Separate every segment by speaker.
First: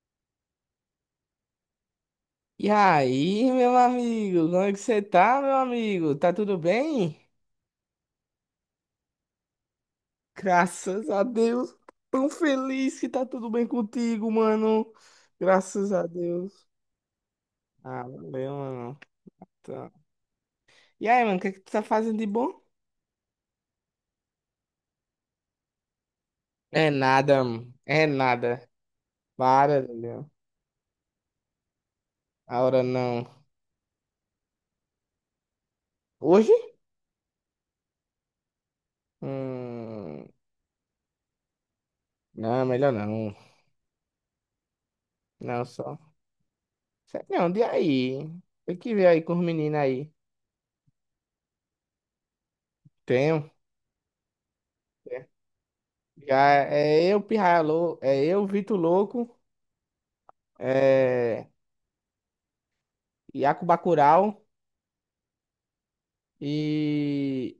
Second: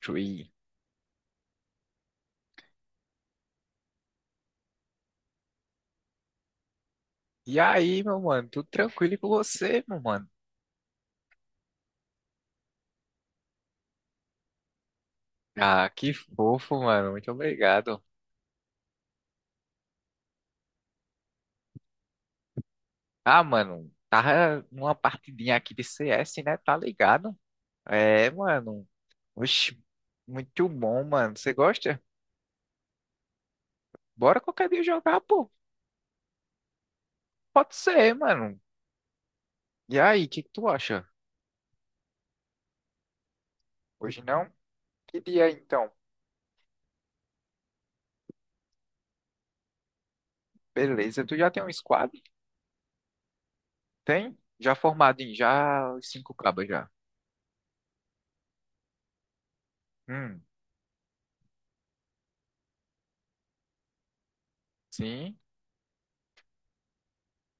Speaker 1: Chui.
Speaker 2: E aí, meu amigo, como é que você tá, meu amigo? Tá tudo bem?
Speaker 1: E aí, meu mano, tudo tranquilo e com você, meu mano?
Speaker 2: Graças a Deus, tão feliz que tá tudo bem contigo, mano.
Speaker 1: Ah,
Speaker 2: Graças a
Speaker 1: que
Speaker 2: Deus.
Speaker 1: fofo, mano, muito obrigado.
Speaker 2: Ah, valeu, mano. Tá. E aí, mano, o que é que tu tá fazendo de bom?
Speaker 1: Ah, mano, tava numa partidinha aqui de CS, né? Tá
Speaker 2: É
Speaker 1: ligado?
Speaker 2: nada, mano. É
Speaker 1: É,
Speaker 2: nada.
Speaker 1: mano, oxe,
Speaker 2: Para, meu.
Speaker 1: muito bom, mano. Você gosta?
Speaker 2: A hora não.
Speaker 1: Bora qualquer dia jogar, pô.
Speaker 2: Hoje?
Speaker 1: Pode ser, mano. E aí, o
Speaker 2: Hum,
Speaker 1: que que tu acha?
Speaker 2: não, melhor não.
Speaker 1: Hoje não? Que dia
Speaker 2: Não,
Speaker 1: então?
Speaker 2: só. Não, de aí? Tem que ver aí com os meninos aí.
Speaker 1: Beleza, tu já tem um squad?
Speaker 2: Tenho.
Speaker 1: Tem? Já formado em já os cinco
Speaker 2: Já
Speaker 1: cabas já.
Speaker 2: é eu, Vitor Louco,
Speaker 1: Hum,
Speaker 2: é Iaco Bacurau
Speaker 1: sim.
Speaker 2: e,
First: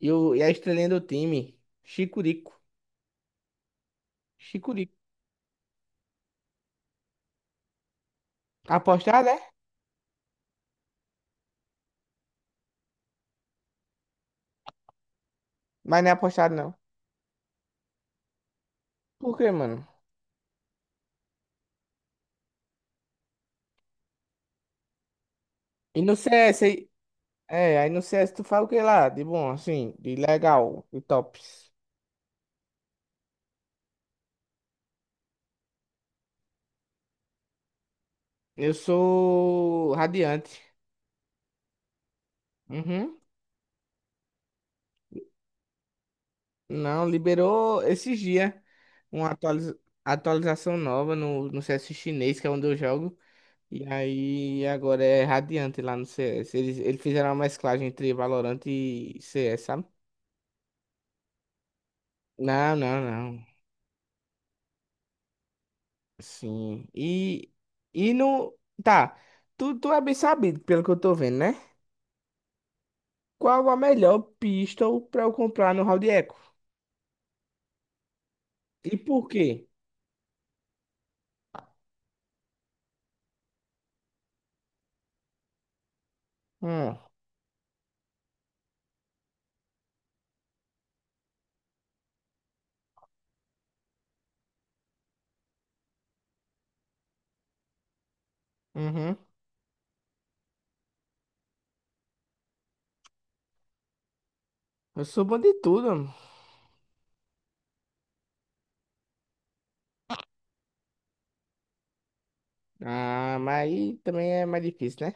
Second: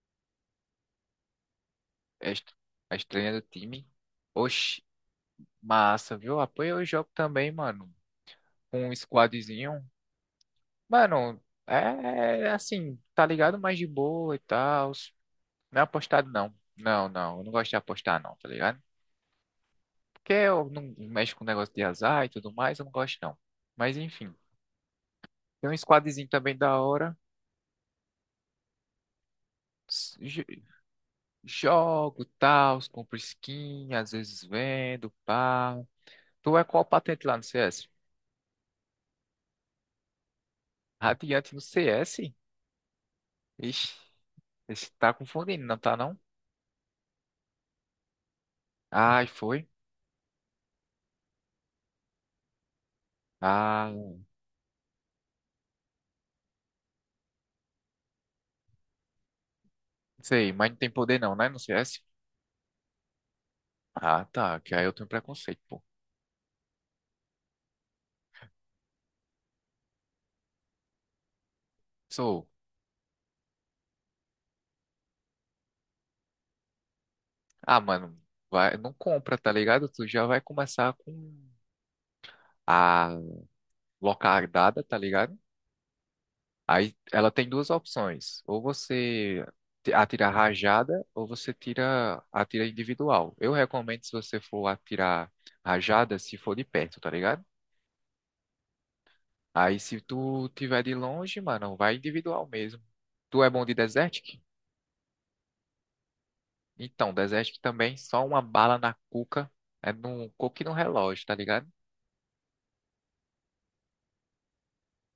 Speaker 2: e a estrelinha do time,
Speaker 1: É a est-
Speaker 2: Chicurico.
Speaker 1: a estreia do time. Oxi,
Speaker 2: Chicurico.
Speaker 1: massa, viu? Apoia o jogo também, mano. Com um
Speaker 2: Apostado, é?
Speaker 1: squadzinho. Mano, é assim, tá ligado? Mais de boa e tal. Não é
Speaker 2: Mas não é
Speaker 1: apostado, não.
Speaker 2: apostado, não.
Speaker 1: Eu não gosto de apostar, não, tá ligado?
Speaker 2: Por quê, mano?
Speaker 1: Porque eu não mexo com negócio de azar e tudo mais, eu não gosto, não. Mas enfim, tem um
Speaker 2: E no
Speaker 1: squadzinho também
Speaker 2: CS
Speaker 1: da
Speaker 2: aí.
Speaker 1: hora.
Speaker 2: É, aí no CS tu fala o que lá? De bom, assim,
Speaker 1: S-
Speaker 2: de
Speaker 1: jo-
Speaker 2: legal, de tops.
Speaker 1: Jogo, tal, compro skin, às vezes vendo, pá. Tu é qual patente lá no CS?
Speaker 2: Eu sou Radiante.
Speaker 1: Radiante no CS?
Speaker 2: Uhum.
Speaker 1: Ixi, esse tá confundindo, não tá não?
Speaker 2: Não, liberou esses dias
Speaker 1: Ai,
Speaker 2: uma
Speaker 1: foi.
Speaker 2: atualização nova no CS chinês, que é onde eu jogo. E
Speaker 1: Ah, não
Speaker 2: aí agora é Radiante lá no CS. Eles fizeram uma mesclagem entre Valorant e CS, sabe?
Speaker 1: sei, mas não tem poder não, né? No CS?
Speaker 2: Não, não, não.
Speaker 1: Ah, tá, que aí eu tenho preconceito, pô.
Speaker 2: Sim. E no. Tá. Tu é bem sabido, pelo que eu tô vendo, né?
Speaker 1: Sou.
Speaker 2: Qual a melhor pistol pra eu comprar no Round Echo?
Speaker 1: Ah, mano, vai, não
Speaker 2: E por
Speaker 1: compra,
Speaker 2: quê?
Speaker 1: tá ligado? Tu já vai começar com a locardada, tá ligado? Aí
Speaker 2: Hum,
Speaker 1: ela tem duas opções. Atira rajada, ou você tira atira individual. Eu recomendo se você for atirar rajada, se for de perto, tá ligado?
Speaker 2: uhum.
Speaker 1: Aí se tu tiver de longe, mano, vai individual mesmo. Tu é bom de Desertic?
Speaker 2: Eu sou bom de tudo, mano.
Speaker 1: Então, Desertic também, só uma bala na cuca, é num coque no relógio, tá ligado?
Speaker 2: Ah, mas aí também é mais difícil, né?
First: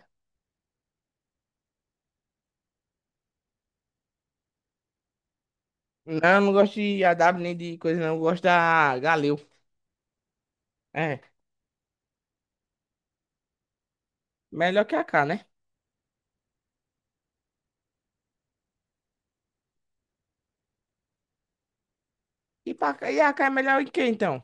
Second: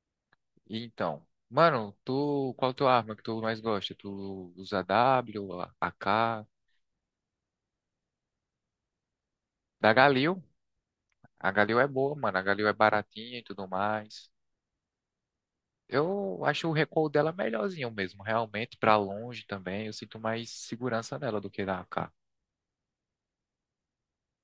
Speaker 1: E então, mano, qual tua arma que tu mais gosta? Tu usa W,
Speaker 2: Não, eu
Speaker 1: AK,
Speaker 2: não gosto de AW nem de coisa, não. Eu gosto da Galil.
Speaker 1: da Galil?
Speaker 2: É,
Speaker 1: A Galil é boa, mano, a Galil é baratinha e tudo mais.
Speaker 2: melhor que a K, né?
Speaker 1: Eu acho o recuo dela melhorzinho mesmo, realmente, pra longe também, eu sinto mais segurança nela do que na AK.
Speaker 2: E paca, e AK é melhor em quê, então?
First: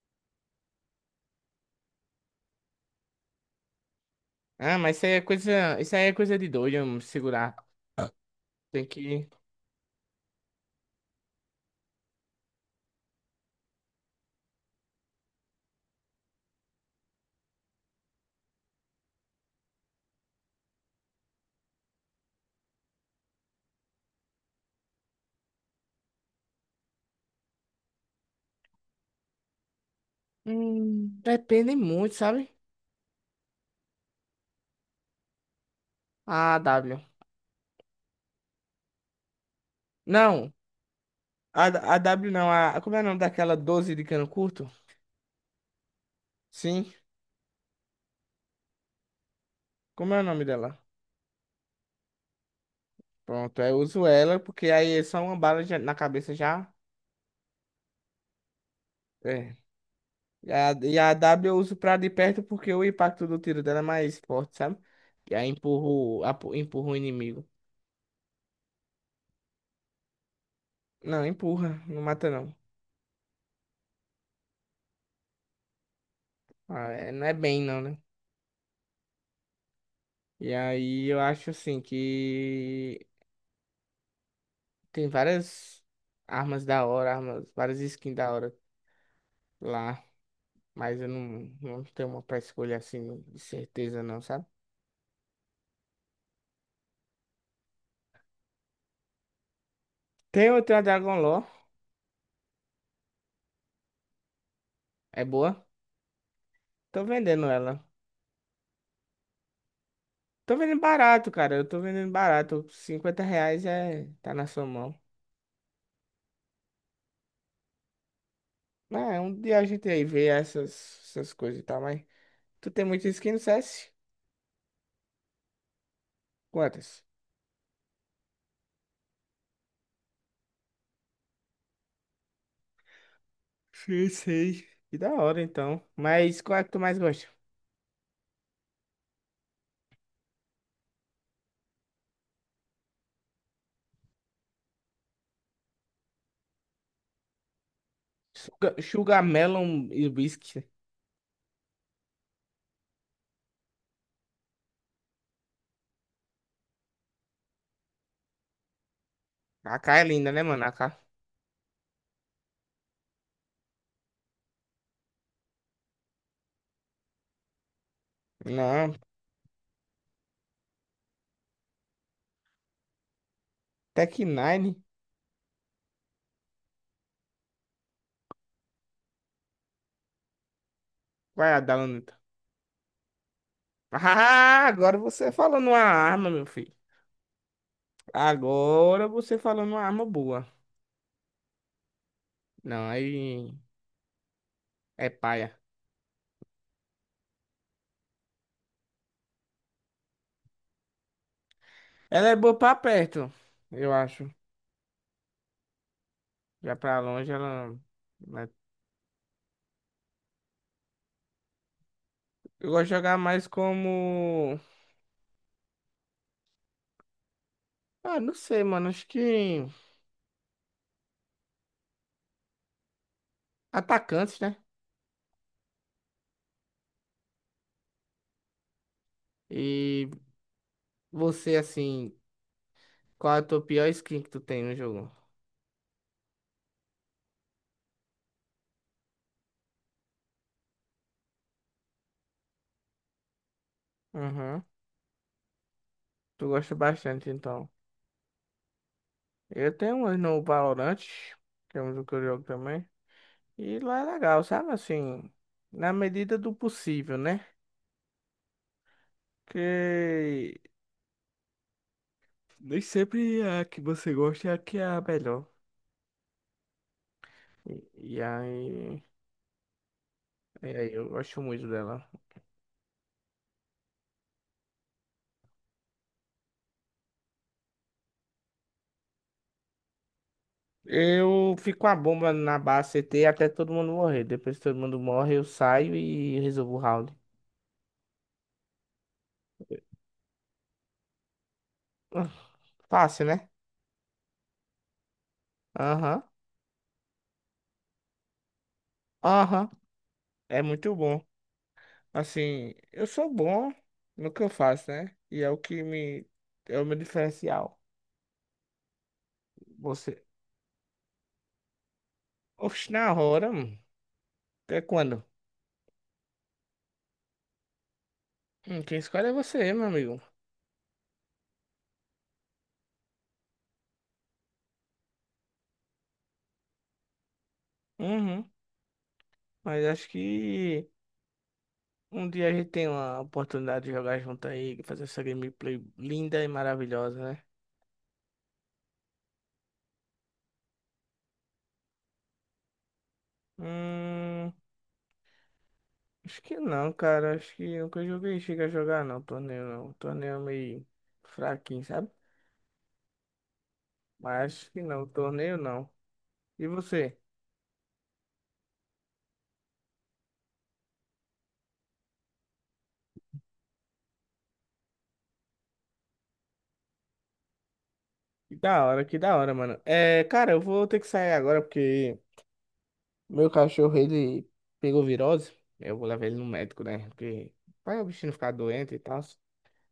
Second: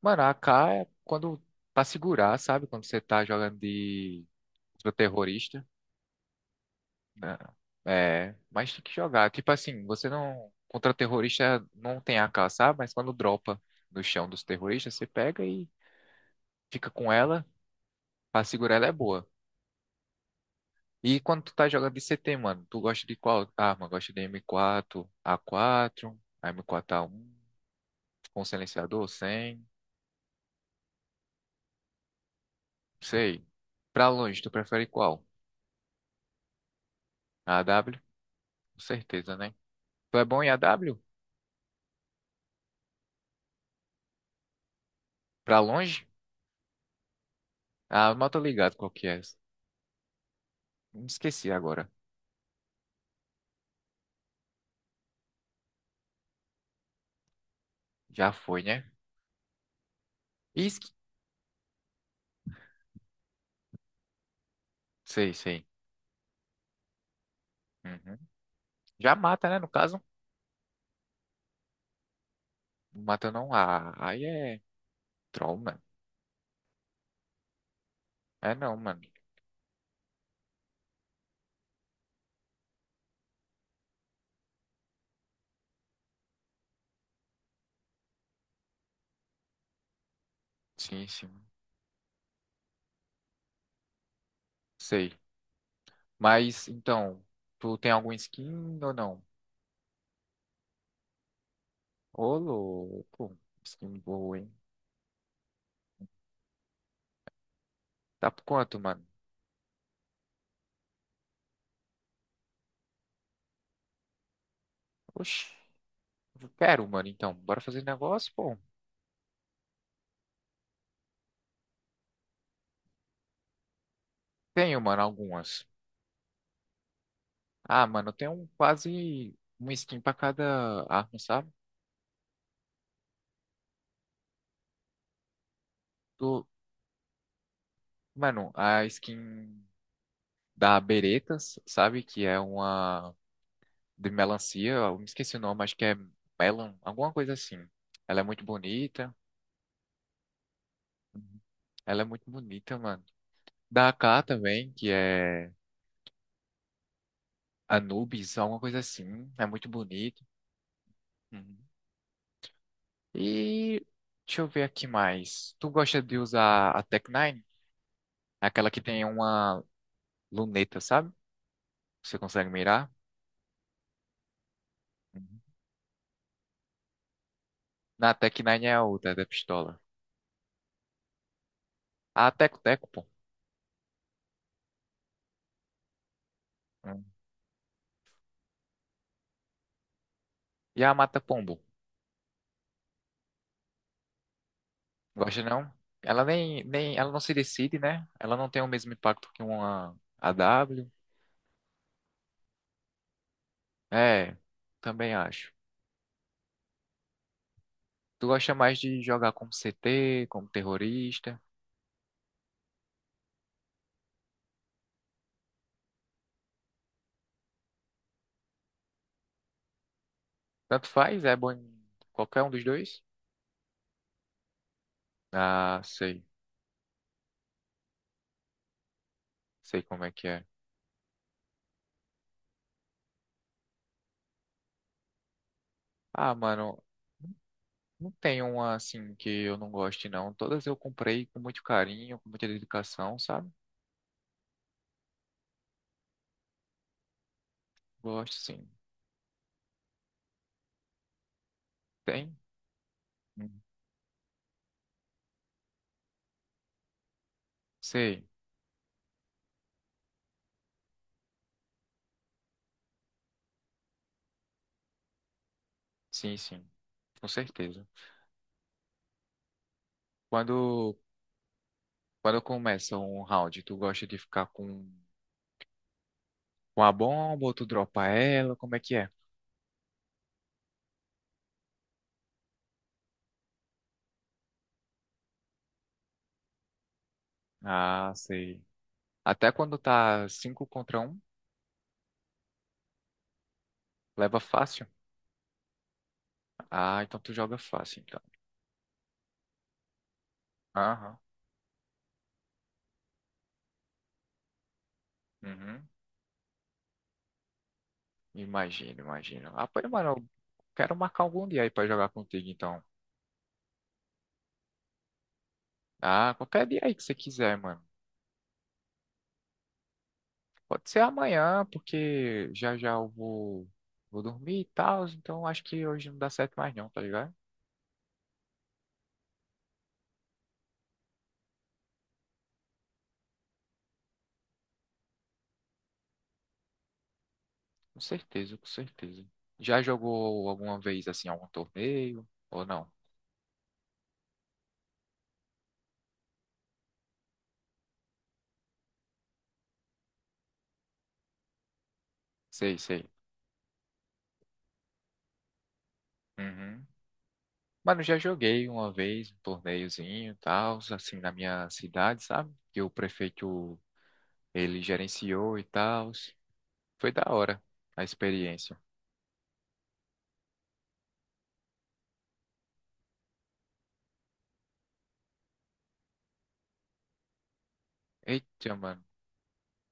Speaker 1: Mano, a AK é quando pra segurar, sabe? Quando você tá jogando de
Speaker 2: Ah,
Speaker 1: contra
Speaker 2: mas
Speaker 1: terrorista,
Speaker 2: isso aí é coisa de doido, eu
Speaker 1: né?
Speaker 2: segurar.
Speaker 1: É, mas tem
Speaker 2: Tem
Speaker 1: que
Speaker 2: que.
Speaker 1: jogar. Tipo assim, você não contra terrorista não tem AK, sabe? Mas quando dropa no chão dos terroristas, você pega e fica com ela pra segurar, ela é boa. E quando tu tá jogando de c CT, mano, tu gosta de qual arma? Gosta de M4, A4, M4A1, com silenciador, sem,
Speaker 2: Depende muito, sabe?
Speaker 1: sei. Pra longe, tu prefere qual?
Speaker 2: A W.
Speaker 1: A AW? Com certeza, né? Tu é bom em
Speaker 2: Não,
Speaker 1: AW?
Speaker 2: a W não, como é o nome daquela 12 de cano curto?
Speaker 1: Pra longe?
Speaker 2: Sim,
Speaker 1: Ah, eu mal tô ligado qual que é.
Speaker 2: como é o nome dela?
Speaker 1: Me esqueci agora.
Speaker 2: Pronto, eu uso ela, porque aí é só uma bala na cabeça já.
Speaker 1: Já foi, né?
Speaker 2: É. E a,
Speaker 1: Isque?
Speaker 2: e a W eu uso pra de perto porque o impacto do tiro dela é mais forte, sabe?
Speaker 1: Sei,
Speaker 2: E aí
Speaker 1: sei.
Speaker 2: empurro, empurro o inimigo.
Speaker 1: Uhum. Já mata, né? No caso.
Speaker 2: Não, empurra, não mata não.
Speaker 1: Não mata não. Ah, aí é troll, mano.
Speaker 2: Ah, não é bem não, né?
Speaker 1: É não, mano.
Speaker 2: E aí eu acho assim que tem várias armas da hora, armas, várias skins da hora lá, mas eu
Speaker 1: Sim, sim.
Speaker 2: não tenho uma pra escolher assim de certeza não, sabe?
Speaker 1: Sei. Mas, então, tu tem algum skin ou não?
Speaker 2: Tem outra a Dragon Lore,
Speaker 1: Ô, louco. Skin boa, hein?
Speaker 2: é boa. Tô vendendo ela.
Speaker 1: Tá por quanto, mano?
Speaker 2: Tô vendendo barato, cara. Eu tô vendendo barato. 50 reais é, tá na sua mão.
Speaker 1: Oxi. Eu quero, mano, então. Bora fazer negócio, pô.
Speaker 2: É, um dia a gente aí vê essas coisas e tal, mas. Tu tem muita skin no CS?
Speaker 1: Tenho, mano, algumas.
Speaker 2: Quantas?
Speaker 1: Ah, mano, tem um quase uma skin pra cada arma, sabe?
Speaker 2: Sei, sei. Que da hora então. Mas
Speaker 1: Do,
Speaker 2: qual é que tu mais gosta?
Speaker 1: mano, a skin da Beretas, sabe? Que é uma de melancia, eu me esqueci o nome, acho que é melon, alguma coisa assim. Ela é muito
Speaker 2: Sugar,
Speaker 1: bonita.
Speaker 2: Sugar Melon e Whisky.
Speaker 1: Uhum. Ela é muito bonita, mano. Da AK também, que é Anubis, alguma coisa assim. É muito
Speaker 2: AK é
Speaker 1: bonito.
Speaker 2: linda, né, mano? AK.
Speaker 1: Uhum. E deixa eu ver aqui mais. Tu gosta de usar a Tech Nine? Aquela que
Speaker 2: Não,
Speaker 1: tem uma luneta, sabe? Você consegue mirar?
Speaker 2: Tech Nine.
Speaker 1: Uhum. Na Tec Nine é a outra, é da pistola.
Speaker 2: Vai, Adalanta.
Speaker 1: A Teco-Teco, pô.
Speaker 2: Ah, agora você falou numa arma, meu filho.
Speaker 1: Uhum.
Speaker 2: Agora você falou numa arma boa.
Speaker 1: E a Mata-Pombo?
Speaker 2: Não, aí é
Speaker 1: Gosta
Speaker 2: paia.
Speaker 1: não? Ela nem, nem, ela não se decide, né? Ela não tem o mesmo impacto que uma AW.
Speaker 2: Ela é boa pra perto, eu acho.
Speaker 1: É, também acho.
Speaker 2: Já pra longe, ela.
Speaker 1: Tu
Speaker 2: Não é-
Speaker 1: gosta mais de jogar como CT, como terrorista?
Speaker 2: Eu gosto de jogar mais como. Ah, não sei, mano. Acho que.
Speaker 1: Tanto faz, é bom em qualquer um dos dois?
Speaker 2: Atacantes, né?
Speaker 1: Ah, sei. Sei como
Speaker 2: E
Speaker 1: é que é.
Speaker 2: você, assim. Qual é a tua pior skin que tu tem no jogo?
Speaker 1: Ah, mano, não tem uma assim que eu não goste, não. Todas eu comprei com muito carinho, com muita dedicação, sabe?
Speaker 2: Uhum. Tu gosta bastante, então.
Speaker 1: Gosto, sim.
Speaker 2: Eu tenho umas no Valorant, que é um que eu
Speaker 1: Tem?
Speaker 2: jogo também.
Speaker 1: Hum.
Speaker 2: E lá é legal, sabe? Assim, na medida do possível, né?
Speaker 1: Sei.
Speaker 2: Que nem sempre a que você gosta é a que é a melhor.
Speaker 1: Sim, sim. Com
Speaker 2: E,
Speaker 1: certeza.
Speaker 2: e aí, e aí,
Speaker 1: Quando,
Speaker 2: eu gosto muito dela.
Speaker 1: quando começa um round, tu gosta de ficar com a bomba ou tu dropa ela? Como é que é?
Speaker 2: Eu fico com a bomba na base CT até todo mundo morrer. Depois que todo mundo morre, eu saio e resolvo o round.
Speaker 1: Ah, sei. Até quando tá 5 contra um
Speaker 2: Ah, fácil, né?
Speaker 1: leva fácil?
Speaker 2: Aham,
Speaker 1: Ah, então tu joga fácil, então.
Speaker 2: aham. É muito
Speaker 1: Aham.
Speaker 2: bom. Assim, eu sou bom no que eu faço, né? E é o que
Speaker 1: Uhum.
Speaker 2: me. É o meu diferencial.
Speaker 1: Imagino. Ah, pô, mano,
Speaker 2: Você.
Speaker 1: eu quero marcar algum dia aí pra jogar contigo, então.
Speaker 2: Oxe, na hora, mano. Até quando?
Speaker 1: Ah, qualquer dia aí que você quiser, mano.
Speaker 2: Quem escolhe é você, meu amigo.
Speaker 1: Pode ser amanhã, porque já já eu vou dormir e tal, então acho que hoje não dá certo mais não, tá ligado?
Speaker 2: Uhum. Mas acho que um dia a gente tem uma oportunidade de jogar junto aí, fazer essa gameplay linda e maravilhosa, né?
Speaker 1: Com certeza. Já jogou alguma vez, assim, algum torneio? Ou não?
Speaker 2: Hum. Acho que não, cara. Acho que nunca joguei. Chega a jogar, não. Torneio não. Torneio é meio fraquinho, sabe?
Speaker 1: Sei, sei.
Speaker 2: Mas acho que não. Torneio não. E
Speaker 1: Uhum.
Speaker 2: você?
Speaker 1: Mano, já joguei uma vez um torneiozinho e tal, assim, na minha cidade, sabe? Que o prefeito, ele gerenciou e tal. Foi da hora a experiência.
Speaker 2: Que da hora, mano. É, cara, eu vou ter que sair agora porque meu cachorro, ele pegou virose. Eu vou levar ele no médico, né? Porque vai o bichinho ficar
Speaker 1: Eita,
Speaker 2: doente e
Speaker 1: mano.
Speaker 2: tal.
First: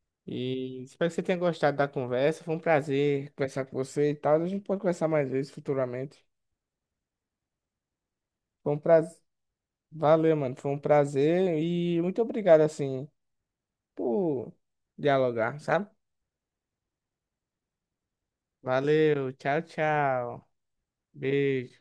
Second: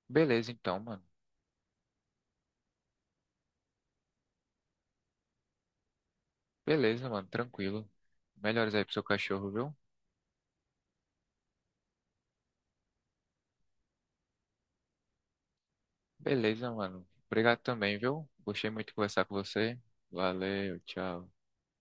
Speaker 1: Beleza então,
Speaker 2: E
Speaker 1: mano.
Speaker 2: espero que você tenha gostado da conversa. Foi um prazer conversar com você e tal. A gente pode conversar mais vezes futuramente.
Speaker 1: Beleza, mano, tranquilo.
Speaker 2: Foi
Speaker 1: Melhores
Speaker 2: um
Speaker 1: aí pro seu
Speaker 2: prazer.
Speaker 1: cachorro, viu?
Speaker 2: Valeu, mano. Foi um prazer e muito obrigado, assim, por dialogar, sabe?
Speaker 1: Beleza, mano. Obrigado também, viu? Gostei muito de conversar
Speaker 2: Valeu,
Speaker 1: com
Speaker 2: tchau,
Speaker 1: você.
Speaker 2: tchau.
Speaker 1: Valeu, tchau.
Speaker 2: Beijo.